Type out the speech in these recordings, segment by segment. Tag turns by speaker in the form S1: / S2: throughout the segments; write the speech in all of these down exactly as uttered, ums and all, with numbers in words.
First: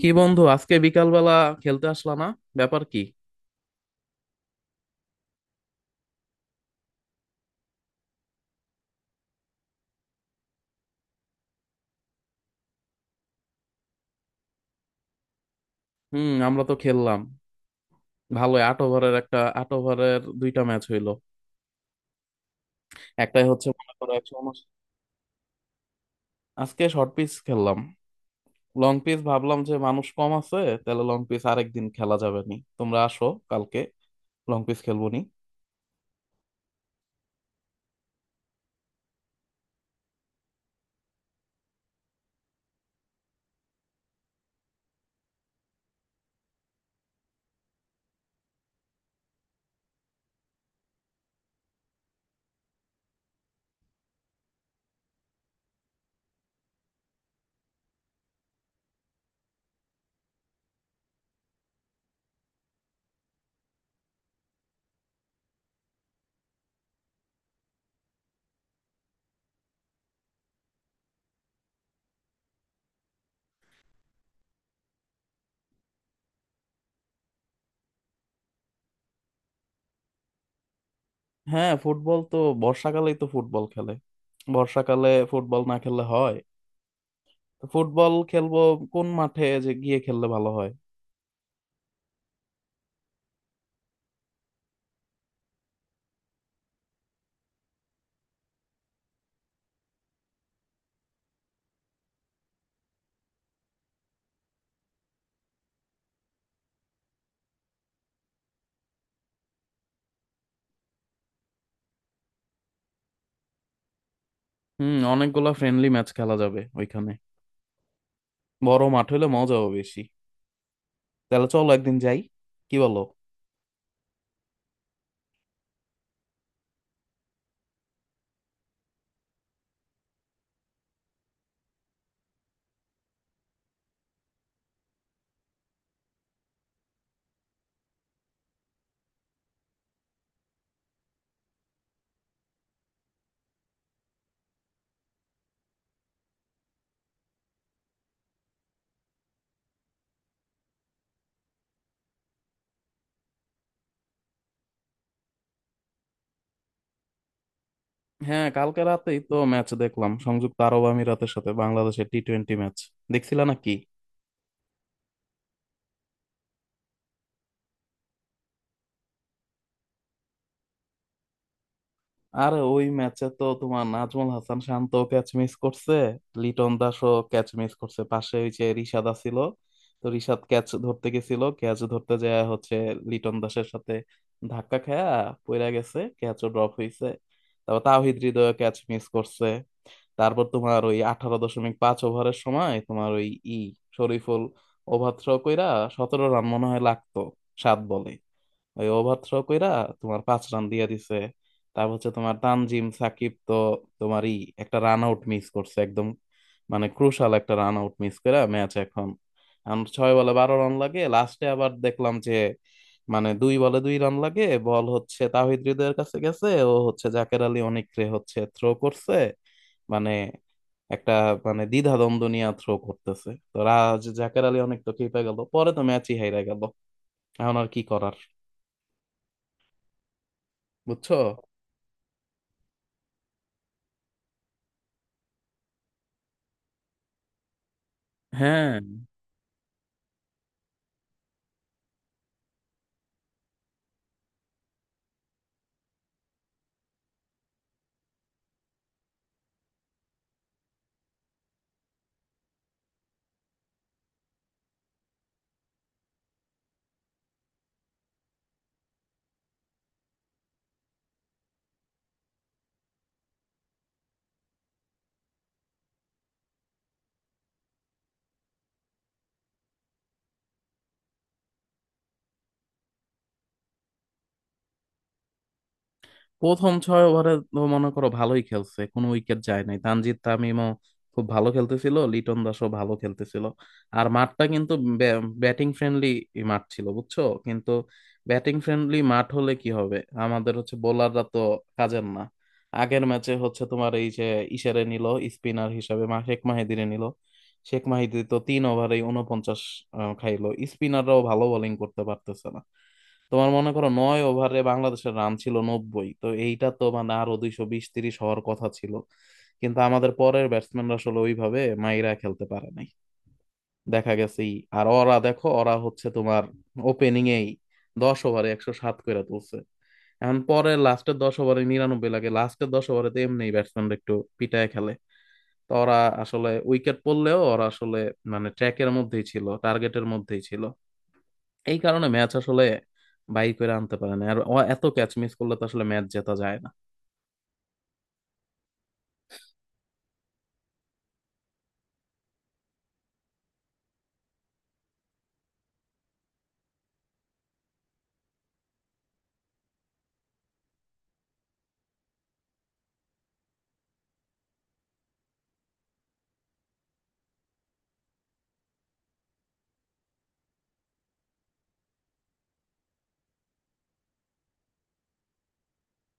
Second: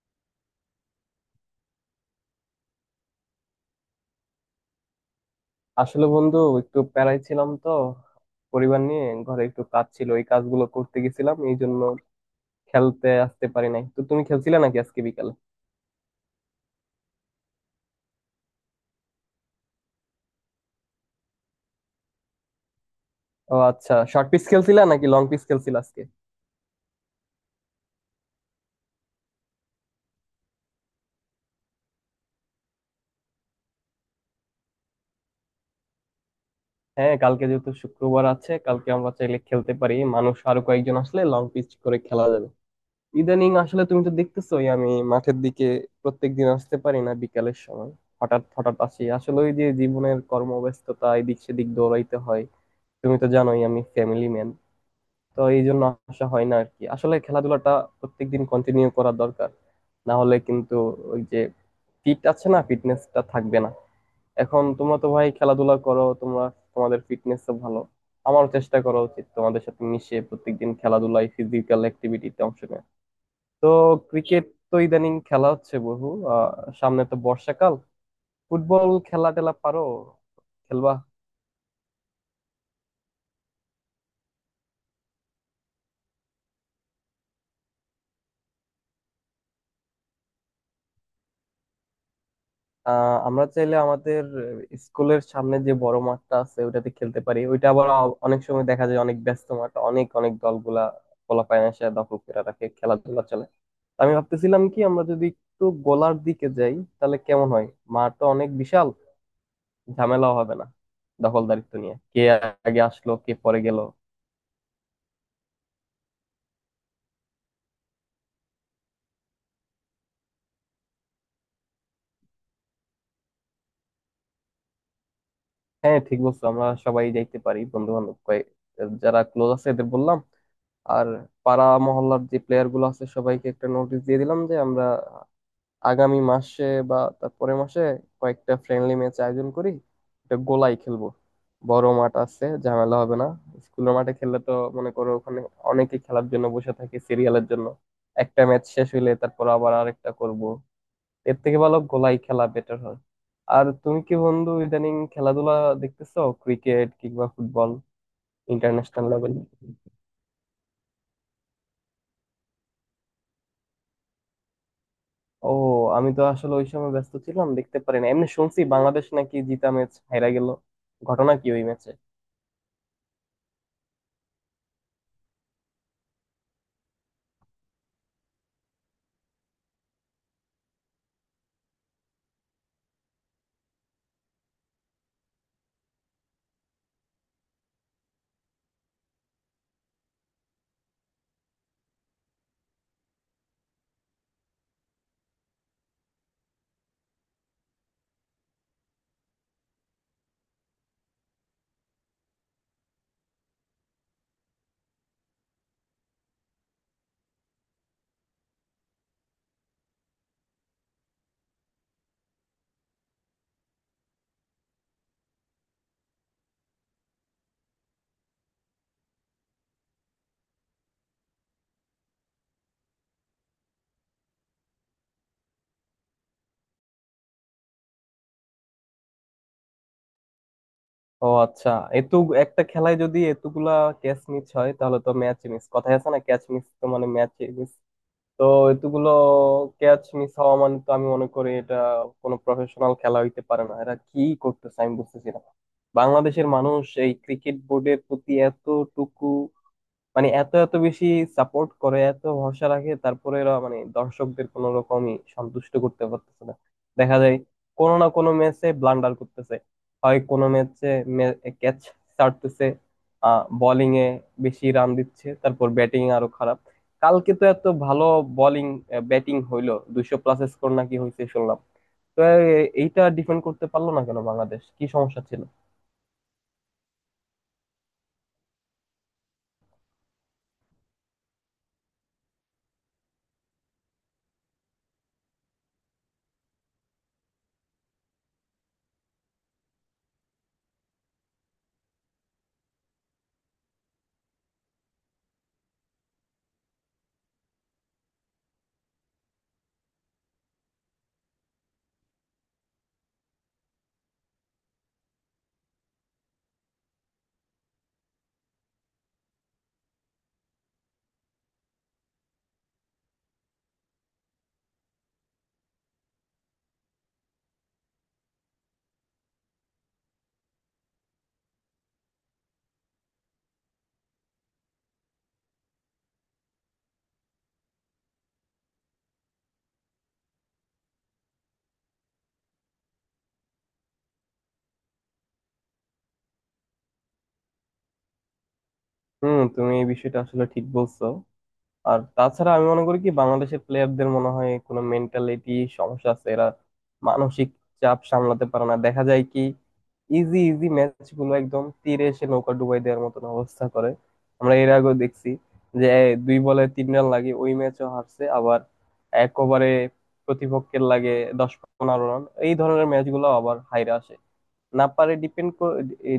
S1: কি বন্ধু, আজকে বিকালবেলা খেলতে আসলা না? ব্যাপার কি?
S2: আসলে বন্ধু একটু প্যারায় ছিলাম তো, পরিবার নিয়ে ঘরে একটু কাজ ছিল, ওই কাজগুলো করতে গেছিলাম এই জন্য খেলতে আসতে পারি নাই। তো তুমি খেলছিলা নাকি আজকে বিকালে?
S1: হুম, আমরা তো খেললাম। ভালো আট ওভারের একটা, আট ওভারের দুইটা ম্যাচ হইলো। একটাই
S2: ও
S1: হচ্ছে মনে
S2: আচ্ছা,
S1: করো
S2: শর্ট
S1: একশো
S2: পিচ
S1: উনাশ।
S2: খেলছিলা নাকি লং পিচ খেলছিলা আজকে?
S1: আজকে শর্ট পিচ খেললাম। লং পিচ ভাবলাম যে মানুষ কম আছে, তাহলে লং পিচ আরেকদিন খেলা যাবে নি। তোমরা আসো কালকে, লং পিচ খেলবো নি।
S2: হ্যাঁ, কালকে যেহেতু শুক্রবার আছে, কালকে আমরা চাইলে খেলতে পারি। মানুষ আরো কয়েকজন আসলে লং পিচ করে খেলা যাবে। ইদানিং আসলে তুমি তো দেখতেছোই, আমি মাঠের দিকে প্রত্যেকদিন আসতে পারি না বিকালের সময়। হঠাৎ হঠাৎ আসি, আসলে ওই যে জীবনের কর্মব্যস্ততা, এদিক সেদিক দৌড়াইতে হয়। তুমি তো জানোই আমি ফ্যামিলি ম্যান, তো এই জন্য আসা হয় না আর কি। আসলে খেলাধুলাটা প্রত্যেকদিন কন্টিনিউ করা দরকার, না হলে কিন্তু ওই যে ফিট আছে না, ফিটনেসটা থাকবে না। এখন তোমরা তো ভাই খেলাধুলা করো, তোমরা তোমাদের ফিটনেস ভালো। আমারও চেষ্টা করা উচিত তোমাদের সাথে মিশে প্রত্যেকদিন খেলাধুলায় ফিজিক্যাল অ্যাক্টিভিটিতে অংশ নেয়। তো ক্রিকেট তো ইদানিং খেলা হচ্ছে বহু। আহ সামনে তো বর্ষাকাল, ফুটবল খেলা টেলা পারো? খেলবা?
S1: হ্যাঁ, ফুটবল তো বর্ষাকালেই তো ফুটবল খেলে। বর্ষাকালে ফুটবল না খেললে হয়? তো ফুটবল খেলবো। কোন মাঠে যে গিয়ে খেললে ভালো হয়?
S2: আহ আমরা চাইলে আমাদের স্কুলের সামনে যে বড় মাঠটা আছে ওইটাতে খেলতে পারি। ওইটা আবার অ- অনেক সময় দেখা যায় অনেক ব্যস্ত মাঠ, অনেক অনেক দলগুলা পোলাপাইন এসে দখল করে রাখে, খেলাধুলা চলে। আমি ভাবতেছিলাম কি, আমরা যদি একটু গোলার দিকে যাই তাহলে কেমন হয়? মাঠটা অনেক বিশাল, ঝামেলাও হবে না দখলদারিত্ব নিয়ে, কে আগে আসলো কে পরে গেল।
S1: হুম, অনেকগুলা ফ্রেন্ডলি ম্যাচ খেলা যাবে ওইখানে। বড় মাঠ হলে মজাও বেশি। তাহলে চলো একদিন যাই, কি বলো?
S2: হ্যাঁ ঠিক বলছো, আমরা সবাই যাইতে পারি। বন্ধু বান্ধব কয়েক, যারা ক্লোজ আছে এদের বললাম, আর পাড়া মহল্লার যে প্লেয়ার গুলো আছে সবাইকে একটা নোটিশ দিয়ে দিলাম যে আমরা আগামী মাসে বা তারপরের মাসে কয়েকটা ফ্রেন্ডলি ম্যাচ আয়োজন করি। একটা গোলাই খেলবো, বড় মাঠ আছে ঝামেলা হবে না। স্কুলের মাঠে খেললে তো মনে করো ওখানে অনেকে খেলার জন্য বসে থাকে সিরিয়ালের জন্য, একটা ম্যাচ শেষ হইলে তারপর আবার আরেকটা করব। এর থেকে ভালো গোলাই খেলা বেটার হয়। আর তুমি কি বন্ধু ইদানিং খেলাধুলা দেখতেছো, ক্রিকেট কিংবা ফুটবল?
S1: হ্যাঁ, কালকে
S2: ইন্টারন্যাশনাল
S1: রাতেই
S2: লেভেল।
S1: তো ম্যাচ দেখলাম, সংযুক্ত আরব আমিরাতের সাথে বাংলাদেশের টি টোয়েন্টি ম্যাচ। দেখছিলা নাকি?
S2: ও, আমি তো আসলে ওই সময় ব্যস্ত ছিলাম দেখতে পারিনি, এমনি শুনছি বাংলাদেশ নাকি জিতা ম্যাচ হেরা গেল। ঘটনা কি ওই ম্যাচে?
S1: আরে, ওই ম্যাচে তো তোমার নাজমুল হাসান শান্ত ক্যাচ মিস করছে, লিটন দাসও ক্যাচ মিস করছে, পাশে ওই যে রিশাদ আছিল। তো রিশাদ ক্যাচ ধরতে গেছিল, ক্যাচ ধরতে যায় হচ্ছে লিটন দাসের সাথে ধাক্কা খায়া পইরা গেছে, ক্যাচও ড্রপ হইছে। তারপর তাওহিদ হৃদয় ক্যাচ মিস করছে। তারপর তোমার ওই আঠারো দশমিক পাঁচ ওভারের সময় তোমার ওই ই শরীফুল ওভার থ্রো কইরা সতেরো রান মনে হয় লাগতো সাত বলে। ওই ওভার থ্রো কইরা তোমার পাঁচ রান দিয়ে দিছে। তারপর হচ্ছে তোমার তানজিম সাকিব তো তোমার ই একটা রান আউট মিস করছে একদম, মানে ক্রুশাল একটা রান আউট মিস করে ম্যাচ এখন। এখন ছয় বলে বারো রান লাগে লাস্টে, আবার দেখলাম যে মানে দুই বলে দুই রান লাগে, বল হচ্ছে তাওহিদ হৃদয়ের কাছে গেছে, ও হচ্ছে জাকের আলী অনেকরে হচ্ছে থ্রো করছে, মানে একটা মানে দ্বিধাদ্বন্দ্ব নিয়ে থ্রো করতেছে, তো রাজ জাকের আলী অনেক তো খেপে গেল, পরে তো ম্যাচই হেরে গেল। এখন আর কি করার, বুঝছো?
S2: ও আচ্ছা, এত, একটা খেলায় যদি এতগুলা ক্যাচ মিস হয় তাহলে তো ম্যাচ মিস। কথায় আছে না, ক্যাচ মিস তো মানে ম্যাচ মিস। তো
S1: হ্যাঁ,
S2: এতগুলো ক্যাচ মিস হওয়া মানে তো আমি মনে করি এটা কোনো প্রফেশনাল খেলা হইতে পারে না। এরা কি করতেছে আমি বুঝতেছি না। বাংলাদেশের মানুষ এই ক্রিকেট বোর্ডের প্রতি এতটুকু মানে এত এত বেশি সাপোর্ট করে, এত ভরসা রাখে, তারপরে এরা মানে দর্শকদের কোনো রকমই সন্তুষ্ট করতে পারতেছে না। দেখা যায় কোনো না কোনো ম্যাচে ব্লান্ডার করতেছে, হয় কোনো ম্যাচে ক্যাচ ছাড়তেছে, আহ বোলিং এ বেশি রান দিচ্ছে, তারপর ব্যাটিং আরো খারাপ। কালকে তো এত ভালো বোলিং ব্যাটিং হইলো, দুইশো প্লাস স্কোর নাকি হয়েছে শুনলাম, তো এ- এইটা ডিফেন্ড করতে পারলো না কেন বাংলাদেশ? কি সমস্যা ছিল?
S1: প্রথম ছয় ওভারে তো মনে করো ভালোই খেলছে, কোনো উইকেট যায় নাই, তানজিদ তামিমও খুব ভালো খেলতেছিল, লিটন দাসও ভালো খেলতেছিল। আর মাঠটা কিন্তু ব্যাটিং ফ্রেন্ডলি মাঠ ছিল, বুঝছো। কিন্তু ব্যাটিং ফ্রেন্ডলি মাঠ হলে কি হবে, আমাদের হচ্ছে বোলাররা তো কাজের না। আগের ম্যাচে হচ্ছে তোমার এই যে ইশারে নিল, স্পিনার হিসাবে মা শেখ মাহিদিরে নিল। শেখ মাহিদি তো তিন ওভারে উনপঞ্চাশ আহ, খাইলো। স্পিনাররাও ভালো বোলিং করতে পারতেছে না। তোমার মনে করো নয় ওভারে বাংলাদেশের রান ছিল নব্বই, তো এইটা তো মানে আরো দুইশো বিশ তিরিশ হওয়ার কথা ছিল। কিন্তু আমাদের পরের ব্যাটসম্যানরা আসলে ওইভাবে মাইরা খেলতে পারে নাই। দেখা গেছে এই- আর ওরা দেখো, ওরা হচ্ছে তোমার ওপেনিং এই দশ ওভারে একশো সাত করে তুলছে। এখন পরে লাস্টের দশ ওভারে নিরানব্বই লাগে, লাস্টের দশ ওভারে তো এমনি ব্যাটসম্যানরা একটু পিটায় খেলে। তো ওরা আসলে উইকেট পড়লেও ওরা আসলে মানে ট্র্যাকের মধ্যেই ছিল, টার্গেটের মধ্যেই ছিল, এই কারণে ম্যাচ আসলে বাই করে আনতে পারে না। আর ও এত ক্যাচ মিস করলে তো আসলে ম্যাচ জেতা যায় না।
S2: হুম, তুমি এই বিষয়টা আসলে ঠিক বলছো। আর তাছাড়া আমি মনে করি কি, বাংলাদেশের প্লেয়ারদের মনে হয় কোনো মেন্টালিটি সমস্যা আছে, এরা মানসিক চাপ সামলাতে পারে না। দেখা যায় কি ইজি ইজি ম্যাচ গুলো একদম তীরে এসে নৌকা ডুবাই দেওয়ার মতন অবস্থা করে। আমরা এর আগেও দেখছি যে এ, দুই বলে তিন রান লাগে, ওই ম্যাচও হারছে। আবার এক ওভারে প্রতিপক্ষের লাগে দশ পনেরো রান, এই ধরনের ম্যাচগুলো আবার হাইরা আসে। না পারে ডিপেন্ড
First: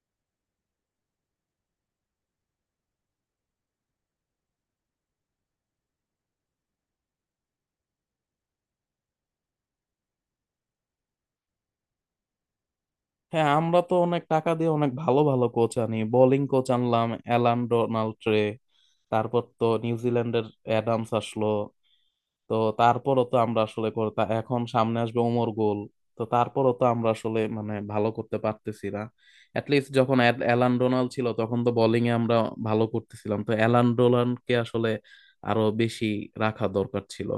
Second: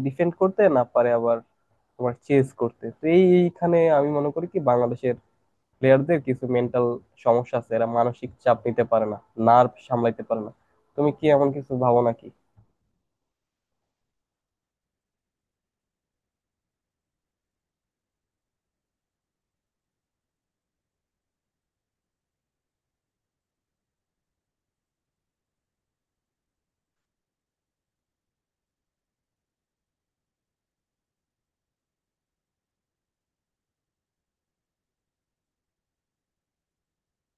S2: ডিফেন্ড করতে, না পারে আবার তোমার চেস করতে। তো এইখানে আমি মনে করি কি বাংলাদেশের প্লেয়ারদের কিছু মেন্টাল সমস্যা আছে, এরা মানসিক চাপ নিতে পারে না, নার্ভ সামলাইতে পারে না। তুমি কি এমন কিছু ভাবো নাকি?
S1: হ্যাঁ, আমরা তো অনেক টাকা দিয়ে অনেক ভালো ভালো কোচ আনি, বোলিং কোচ আনলাম অ্যালান ডোনাল্ড ট্রে, তারপর তো নিউজিল্যান্ডের অ্যাডামস আসলো। তো তারপরও তো আমরা আসলে কর- তা এখন সামনে আসবে ওমর গোল। তো তারপরও তো আমরা আসলে মানে ভালো করতে পারতেছি না। অ্যাটলিস্ট যখন অ্যাল- অ্যালান ডোনাল্ড ছিল তখন তো বোলিং এ আমরা ভালো করতেছিলাম, তো অ্যালান ডোনাল্ডকে আসলে আরো বেশি রাখা দরকার ছিল।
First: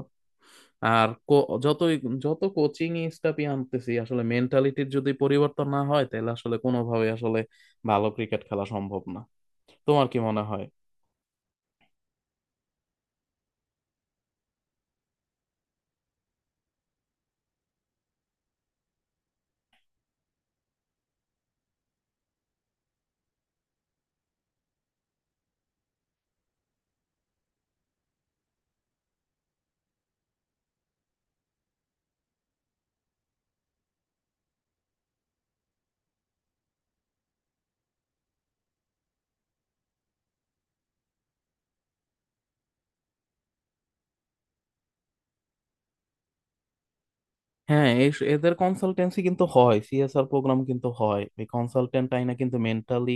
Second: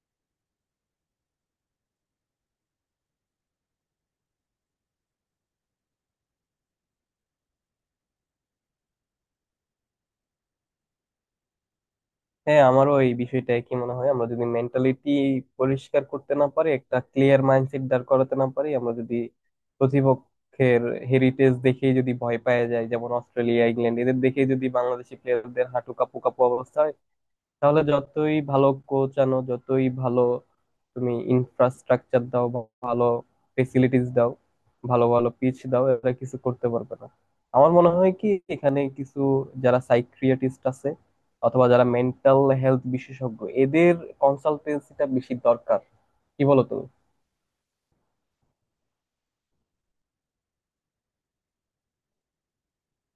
S1: আর কো- যতই যত কোচিং স্টাফই আনতেছি, আসলে মেন্টালিটির যদি পরিবর্তন না হয় তাহলে আসলে কোনোভাবে আসলে ভালো ক্রিকেট খেলা সম্ভব না। তোমার কি মনে হয়?
S2: হ্যাঁ, আমারও এই বিষয়টা কি মনে হয়, আমরা যদি মেন্টালিটি পরিষ্কার করতে না পারি, একটা ক্লিয়ার মাইন্ডসেট দাঁড় করাতে না পারি, আমরা যদি প্রতিপক্ষের হেরিটেজ দেখেই যদি ভয় পাওয়া যায়, যেমন অস্ট্রেলিয়া ইংল্যান্ড এদের দেখেই যদি বাংলাদেশি প্লেয়ারদের হাঁটু কাঁপু কাঁপু অবস্থা হয়, তাহলে যতই ভালো কোচ আনো, যতই ভালো তুমি ইনফ্রাস্ট্রাকচার দাও বা ভালো ফেসিলিটিস দাও, ভালো ভালো পিচ দাও, এরা কিছু করতে পারবে না। আমার মনে হয় কি, এখানে কিছু যারা সাইকিয়াট্রিস্ট আছে অথবা যারা মেন্টাল হেলথ বিশেষজ্ঞ এদের কনসালটেন্সিটা বেশি দরকার। কি বলো তুমি?
S1: হ্যাঁ, এই এদের কনসালটেন্সি কিন্তু হয়, সিএসআর প্রোগ্রাম কিন্তু হয়, এই কনসালটেন্ট আইনা কিন্তু মেন্টালি,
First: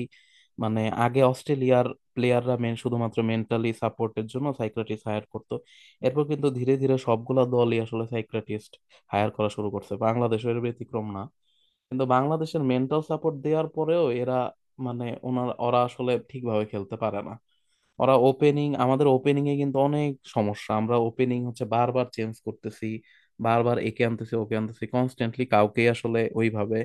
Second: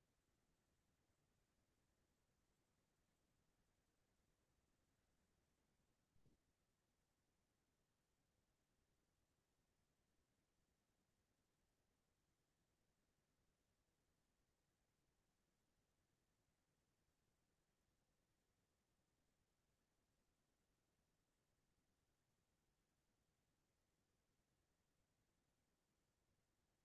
S1: মানে আগে অস্ট্রেলিয়ার প্লেয়াররা মেন শুধুমাত্র মেন্টালি সাপোর্টের জন্য সাইকিয়াট্রিস্ট হায়ার করতো। এরপর কিন্তু ধীরে ধীরে সবগুলা দলই আসলে সাইকিয়াট্রিস্ট হায়ার করা শুরু করছে, বাংলাদেশের ব্যতিক্রম না। কিন্তু বাংলাদেশের মেন্টাল সাপোর্ট দেওয়ার পরেও এরা মানে ওনার ওরা আসলে ঠিকভাবে খেলতে পারে না। ওরা ওপেনিং, আমাদের ওপেনিং এ কিন্তু অনেক সমস্যা, আমরা ওপেনিং হচ্ছে বারবার চেঞ্জ করতেছি, বারবার একে আনতেছি ওকে আনতেছি, কনস্ট্যান্টলি কাউকে আসলে ওইভাবে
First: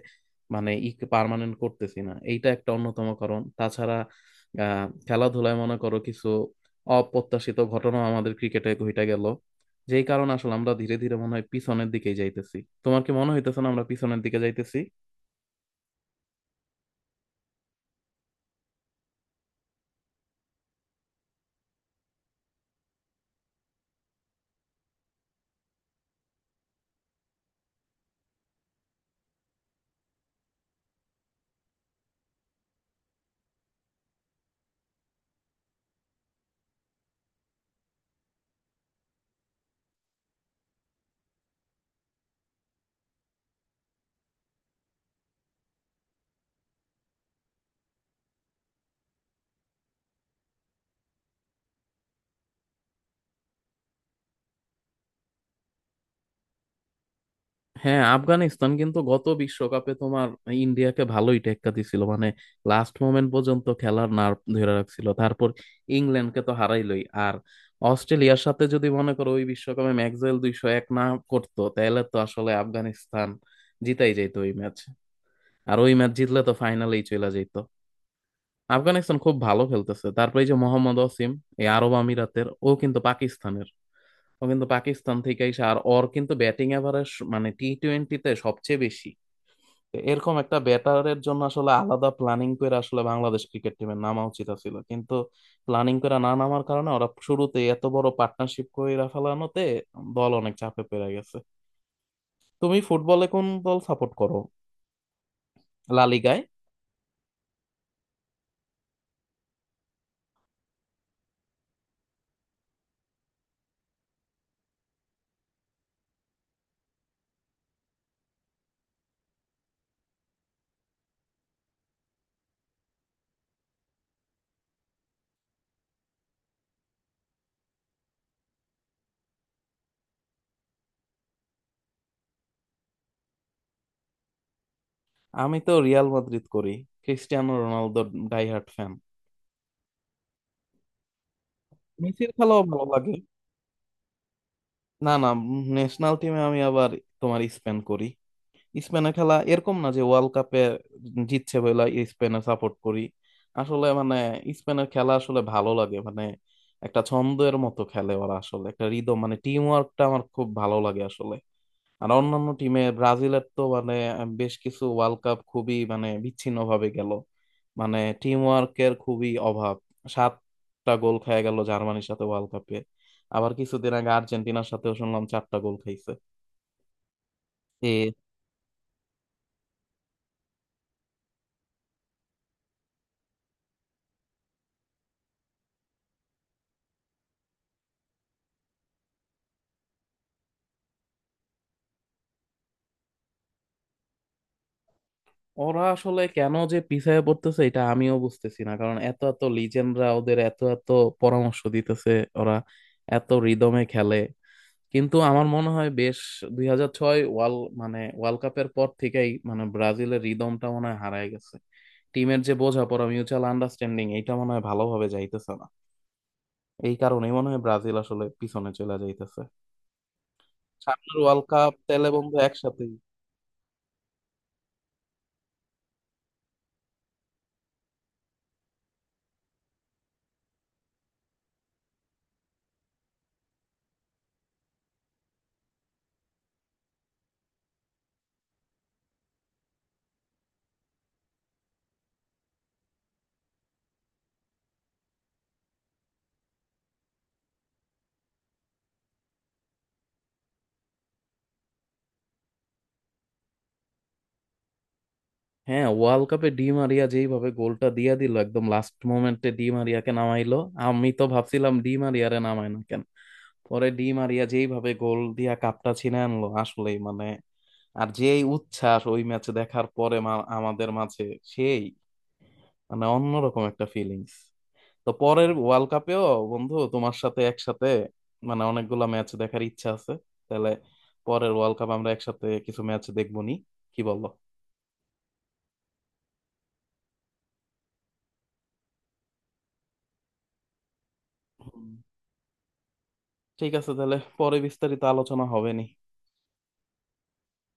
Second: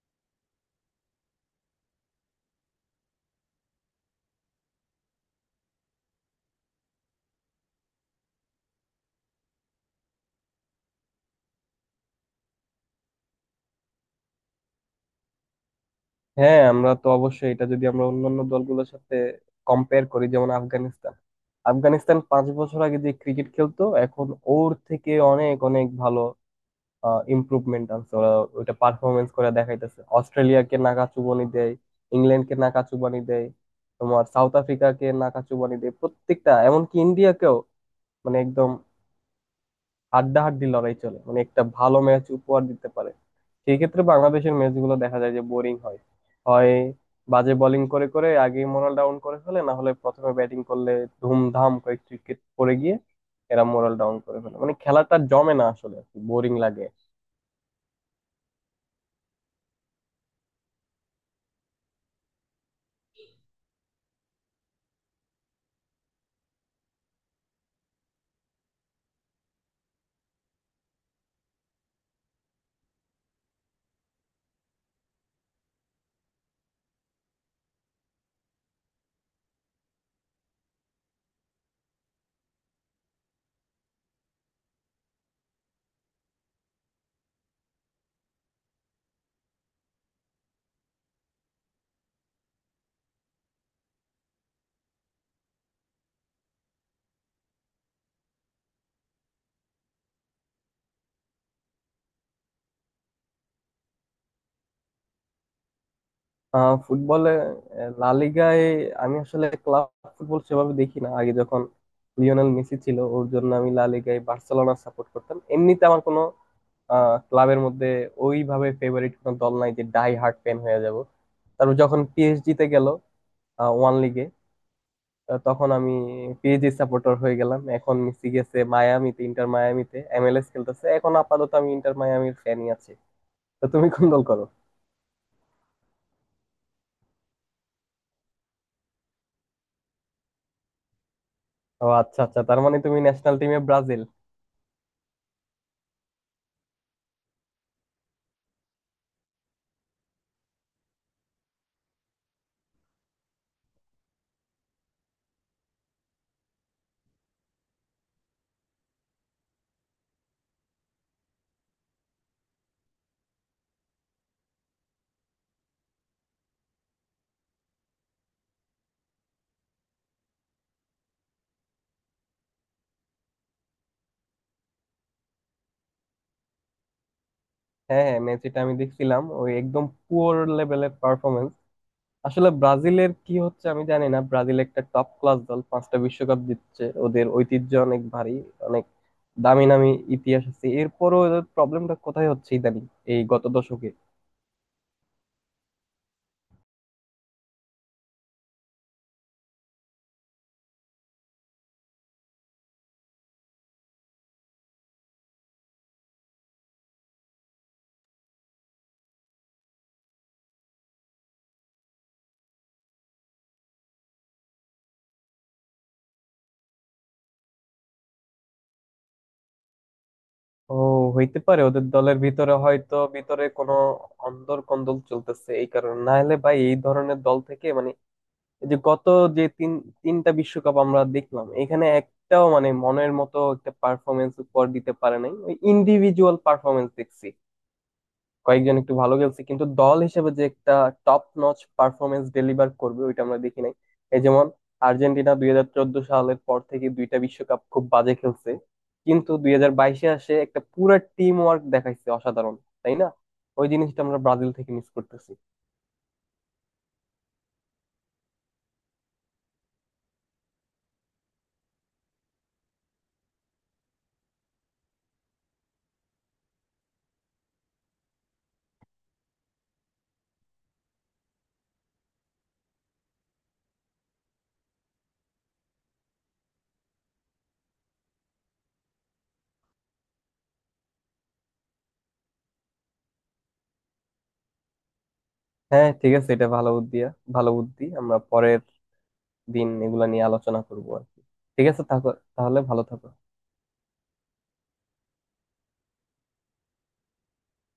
S1: মানে ই পার্মানেন্ট করতেছি না, এইটা একটা অন্যতম কারণ। তাছাড়া আহ খেলাধুলায় মনে করো কিছু অপ্রত্যাশিত ঘটনা আমাদের ক্রিকেটে ঘটে গেল, যেই কারণে আসলে আমরা ধীরে ধীরে মনে হয় পিছনের দিকেই যাইতেছি। তোমার কি মনে হইতেছে না আমরা পিছনের দিকে যাইতেছি?
S2: হ্যাঁ আমরা তো অবশ্যই, এটা যদি আমরা অন্যান্য দলগুলোর সাথে কম্পেয়ার করি, যেমন আফগানিস্তান, আফগানিস্তান পাঁচ বছর আগে যে ক্রিকেট খেলতো এখন ওর থেকে অনেক অনেক ভালো ইমপ্রুভমেন্ট আনছে ওরা। ওইটা পারফরমেন্স করে দেখাইতেছে, অস্ট্রেলিয়াকে নাকা চুবানি দেয়, ইংল্যান্ডকে নাকা চুবানি দেয়, তোমার সাউথ আফ্রিকাকে নাকা চুবানি দেয় প্রত্যেকটা, এমনকি ইন্ডিয়াকেও মানে একদম হাড্ডাহাড্ডি লড়াই চলে, মানে একটা ভালো ম্যাচ উপহার দিতে পারে। সেই ক্ষেত্রে বাংলাদেশের ম্যাচগুলো দেখা যায় যে বোরিং হয়। হয় বাজে বোলিং করে করে আগেই মোরাল ডাউন করে ফেলে, না হলে প্রথমে ব্যাটিং করলে ধুমধাম কয়েক উইকেট পড়ে গিয়ে এরা মোরাল ডাউন করে ফেলে, মানে খেলাটা জমে না আসলে, বোরিং লাগে।
S1: হ্যাঁ, আফগানিস্তান কিন্তু গত বিশ্বকাপে তোমার ইন্ডিয়াকে ভালোই টেক্কা দিছিল, মানে লাস্ট মোমেন্ট পর্যন্ত খেলার নার্ভ ধরে রাখছিল। তারপর ইংল্যান্ডকে তো হারাইলই, আর অস্ট্রেলিয়ার সাথে যদি মনে করো ওই বিশ্বকাপে ম্যাকডওয়েল দুইশো এক না করতো তাহলে তো আসলে আফগানিস্তান জিতাই যেত ওই ম্যাচ। আর ওই ম্যাচ জিতলে তো ফাইনালেই চলে যেত। আফগানিস্তান খুব ভালো খেলতেছে। তারপরে এই যে মোহাম্মদ ওসিম, এই আরব আমিরাতের, ও কিন্তু পাকিস্তানের, ও কিন্তু পাকিস্তান থেকে এসে, আর ওর কিন্তু ব্যাটিং এভারেজ মানে টি টোয়েন্টিতে সবচেয়ে বেশি। এরকম একটা ব্যাটারের জন্য আসলে আলাদা প্ল্যানিং করে আসলে বাংলাদেশ ক্রিকেট টিমের নামা উচিত ছিল, কিন্তু প্ল্যানিং করে না নামার কারণে ওরা শুরুতে এত বড় পার্টনারশিপ কইরা ফেলানোতে দল অনেক চাপে পড়ে গেছে। তুমি ফুটবলে কোন দল সাপোর্ট করো, লা লিগায়?
S2: আহ ফুটবলে, আহ, লা লিগায় আমি আসলে ক্লাব ফুটবল সেভাবে দেখি না। আগে যখন লিওনেল মেসি ছিল ওর জন্য আমি লা লিগায় বার্সেলোনা সাপোর্ট করতাম, এমনিতে আমার কোনো আহ, ক্লাবের মধ্যে ওইভাবে ফেভারিট কোনো দল নাই যে ডাই হার্ট ফ্যান হয়ে যাব। তারপর যখন পিএসজি তে গেল ওয়ান লিগে, আহ, তখন আমি পিএসজি সাপোর্টার হয়ে গেলাম। এখন মেসি গেছে মায়ামিতে, ইন্টার মায়ামিতে এমএলএস খেলতেছে, এখন আপাতত আমি ইন্টার মায়ামির ফ্যানই আছি। তো তুমি কোন দল করো?
S1: আমি তো রিয়াল মাদ্রিদ করি, ক্রিস্টিয়ানো রোনালদোর ডাইহার্ট ফ্যান।
S2: ও আচ্ছা
S1: মেসির
S2: আচ্ছা, তার
S1: খেলাও
S2: মানে
S1: ভালো
S2: তুমি
S1: লাগে।
S2: ন্যাশনাল টিমে ব্রাজিল?
S1: না না, ন্যাশনাল টিমে আমি আবার তোমার স্পেন করি। স্পেনের খেলা এরকম না যে ওয়ার্ল্ড কাপে জিতছে বলে স্পেনে সাপোর্ট করি, আসলে মানে স্পেনের খেলা আসলে ভালো লাগে, মানে একটা ছন্দের মতো খেলে ওরা, আসলে একটা রিদম মানে টিম ওয়ার্কটা আমার খুব ভালো লাগে আসলে। আর অন্যান্য টিমে ব্রাজিলের তো মানে বেশ কিছু ওয়ার্ল্ড কাপ খুবই মানে বিচ্ছিন্ন ভাবে গেল, মানে টিম ওয়ার্কের খুবই অভাব। সাতটা গোল খেয়ে গেল জার্মানির সাথে ওয়ার্ল্ড কাপে, আবার কিছুদিন আগে আর্জেন্টিনার সাথেও শুনলাম চারটা গোল খাইছে।
S2: হ্যাঁ হ্যাঁ, মেসিটা আমি দেখছিলাম ওই একদম পুয়ার লেভেলের পারফরমেন্স। আসলে ব্রাজিলের কি হচ্ছে আমি জানি না, ব্রাজিল একটা টপ ক্লাস দল, পাঁচটা বিশ্বকাপ জিতছে, ওদের ঐতিহ্য অনেক ভারী, অনেক দামি নামি ইতিহাস আছে, এরপরও ওদের প্রবলেমটা কোথায় হচ্ছে ইদানিং এই গত দশকে?
S1: ওরা আসলে কেন যে পিছায় পড়তেছে এটা আমিও বুঝতেছি না, কারণ এত এত লিজেন্ডরা ওদের এত এত পরামর্শ দিতেছে, ওরা এত রিদমে খেলে। কিন্তু আমার মনে হয় বেশ দুই হাজার ছয় ওয়ার্ল্ড মানে ওয়ার্ল্ড কাপের পর থেকেই মানে ব্রাজিলের রিদমটা মনে হয় হারায় গেছে, টিমের যে বোঝাপড়া মিউচুয়াল আন্ডারস্ট্যান্ডিং এটা মনে হয় ভালোভাবে যাইতেছে না, এই কারণেই মনে হয় ব্রাজিল আসলে পিছনে চলে যাইতেছে।
S2: ও,
S1: সামনের
S2: হইতে
S1: ওয়ার্ল্ড
S2: পারে
S1: কাপ
S2: ওদের
S1: তেলে
S2: দলের
S1: বন্ধু
S2: ভিতরে
S1: একসাথে।
S2: হয়তো ভিতরে কোনো অন্দর কন্দল চলতেছে এই কারণে, না হলে ভাই এই ধরনের দল থেকে মানে, এই যে গত যে তিন তিনটা বিশ্বকাপ আমরা দেখলাম এখানে একটাও মানে মনের মতো একটা পারফরমেন্স উপহার দিতে পারে নাই। ওই ইন্ডিভিজুয়াল পারফরমেন্স দেখছি, কয়েকজন একটু ভালো খেলছে কিন্তু দল হিসেবে যে একটা টপ নচ পারফরমেন্স ডেলিভার করবে ওইটা আমরা দেখি নাই। এই যেমন আর্জেন্টিনা দুই হাজার চোদ্দ সালের পর থেকে দুইটা বিশ্বকাপ খুব বাজে খেলছে, কিন্তু দুই হাজার বাইশে আসে একটা পুরা টিম ওয়ার্ক দেখাইছে অসাধারণ, তাই না? ওই জিনিসটা আমরা ব্রাজিল থেকে মিস করতেছি।
S1: হ্যাঁ, ওয়ার্ল্ড কাপে ডি মারিয়া যেইভাবে গোলটা দিয়া দিল, একদম লাস্ট মোমেন্টে ডি মারিয়াকে নামাইলো, আমি তো ভাবছিলাম ডি মারিয়ারে নামায় না কেন। পরে ডি মারিয়া যেইভাবে গোল দিয়া কাপটা ছিনে আনলো, আসলেই মানে আর যেই উচ্ছ্বাস ওই ম্যাচ দেখার পরে মা- আমাদের মাঝে সেই মানে অন্যরকম একটা ফিলিংস। তো পরের ওয়ার্ল্ড কাপেও বন্ধু তোমার সাথে একসাথে মানে অনেকগুলা ম্যাচ দেখার ইচ্ছা আছে। তাহলে পরের ওয়ার্ল্ড কাপ আমরা একসাথে কিছু ম্যাচ দেখবো নি, কি বলো?
S2: হ্যাঁ ঠিক আছে, এটা ভালো বুদ্ধি, ভালো বুদ্ধি। আমরা পরের দিন এগুলা নিয়ে আলোচনা করবো আর কি। ঠিক আছে, থাকো তাহলে, ভালো থাকো।
S1: ঠিক আছে, তাহলে পরে বিস্তারিত আলোচনা হবে নি।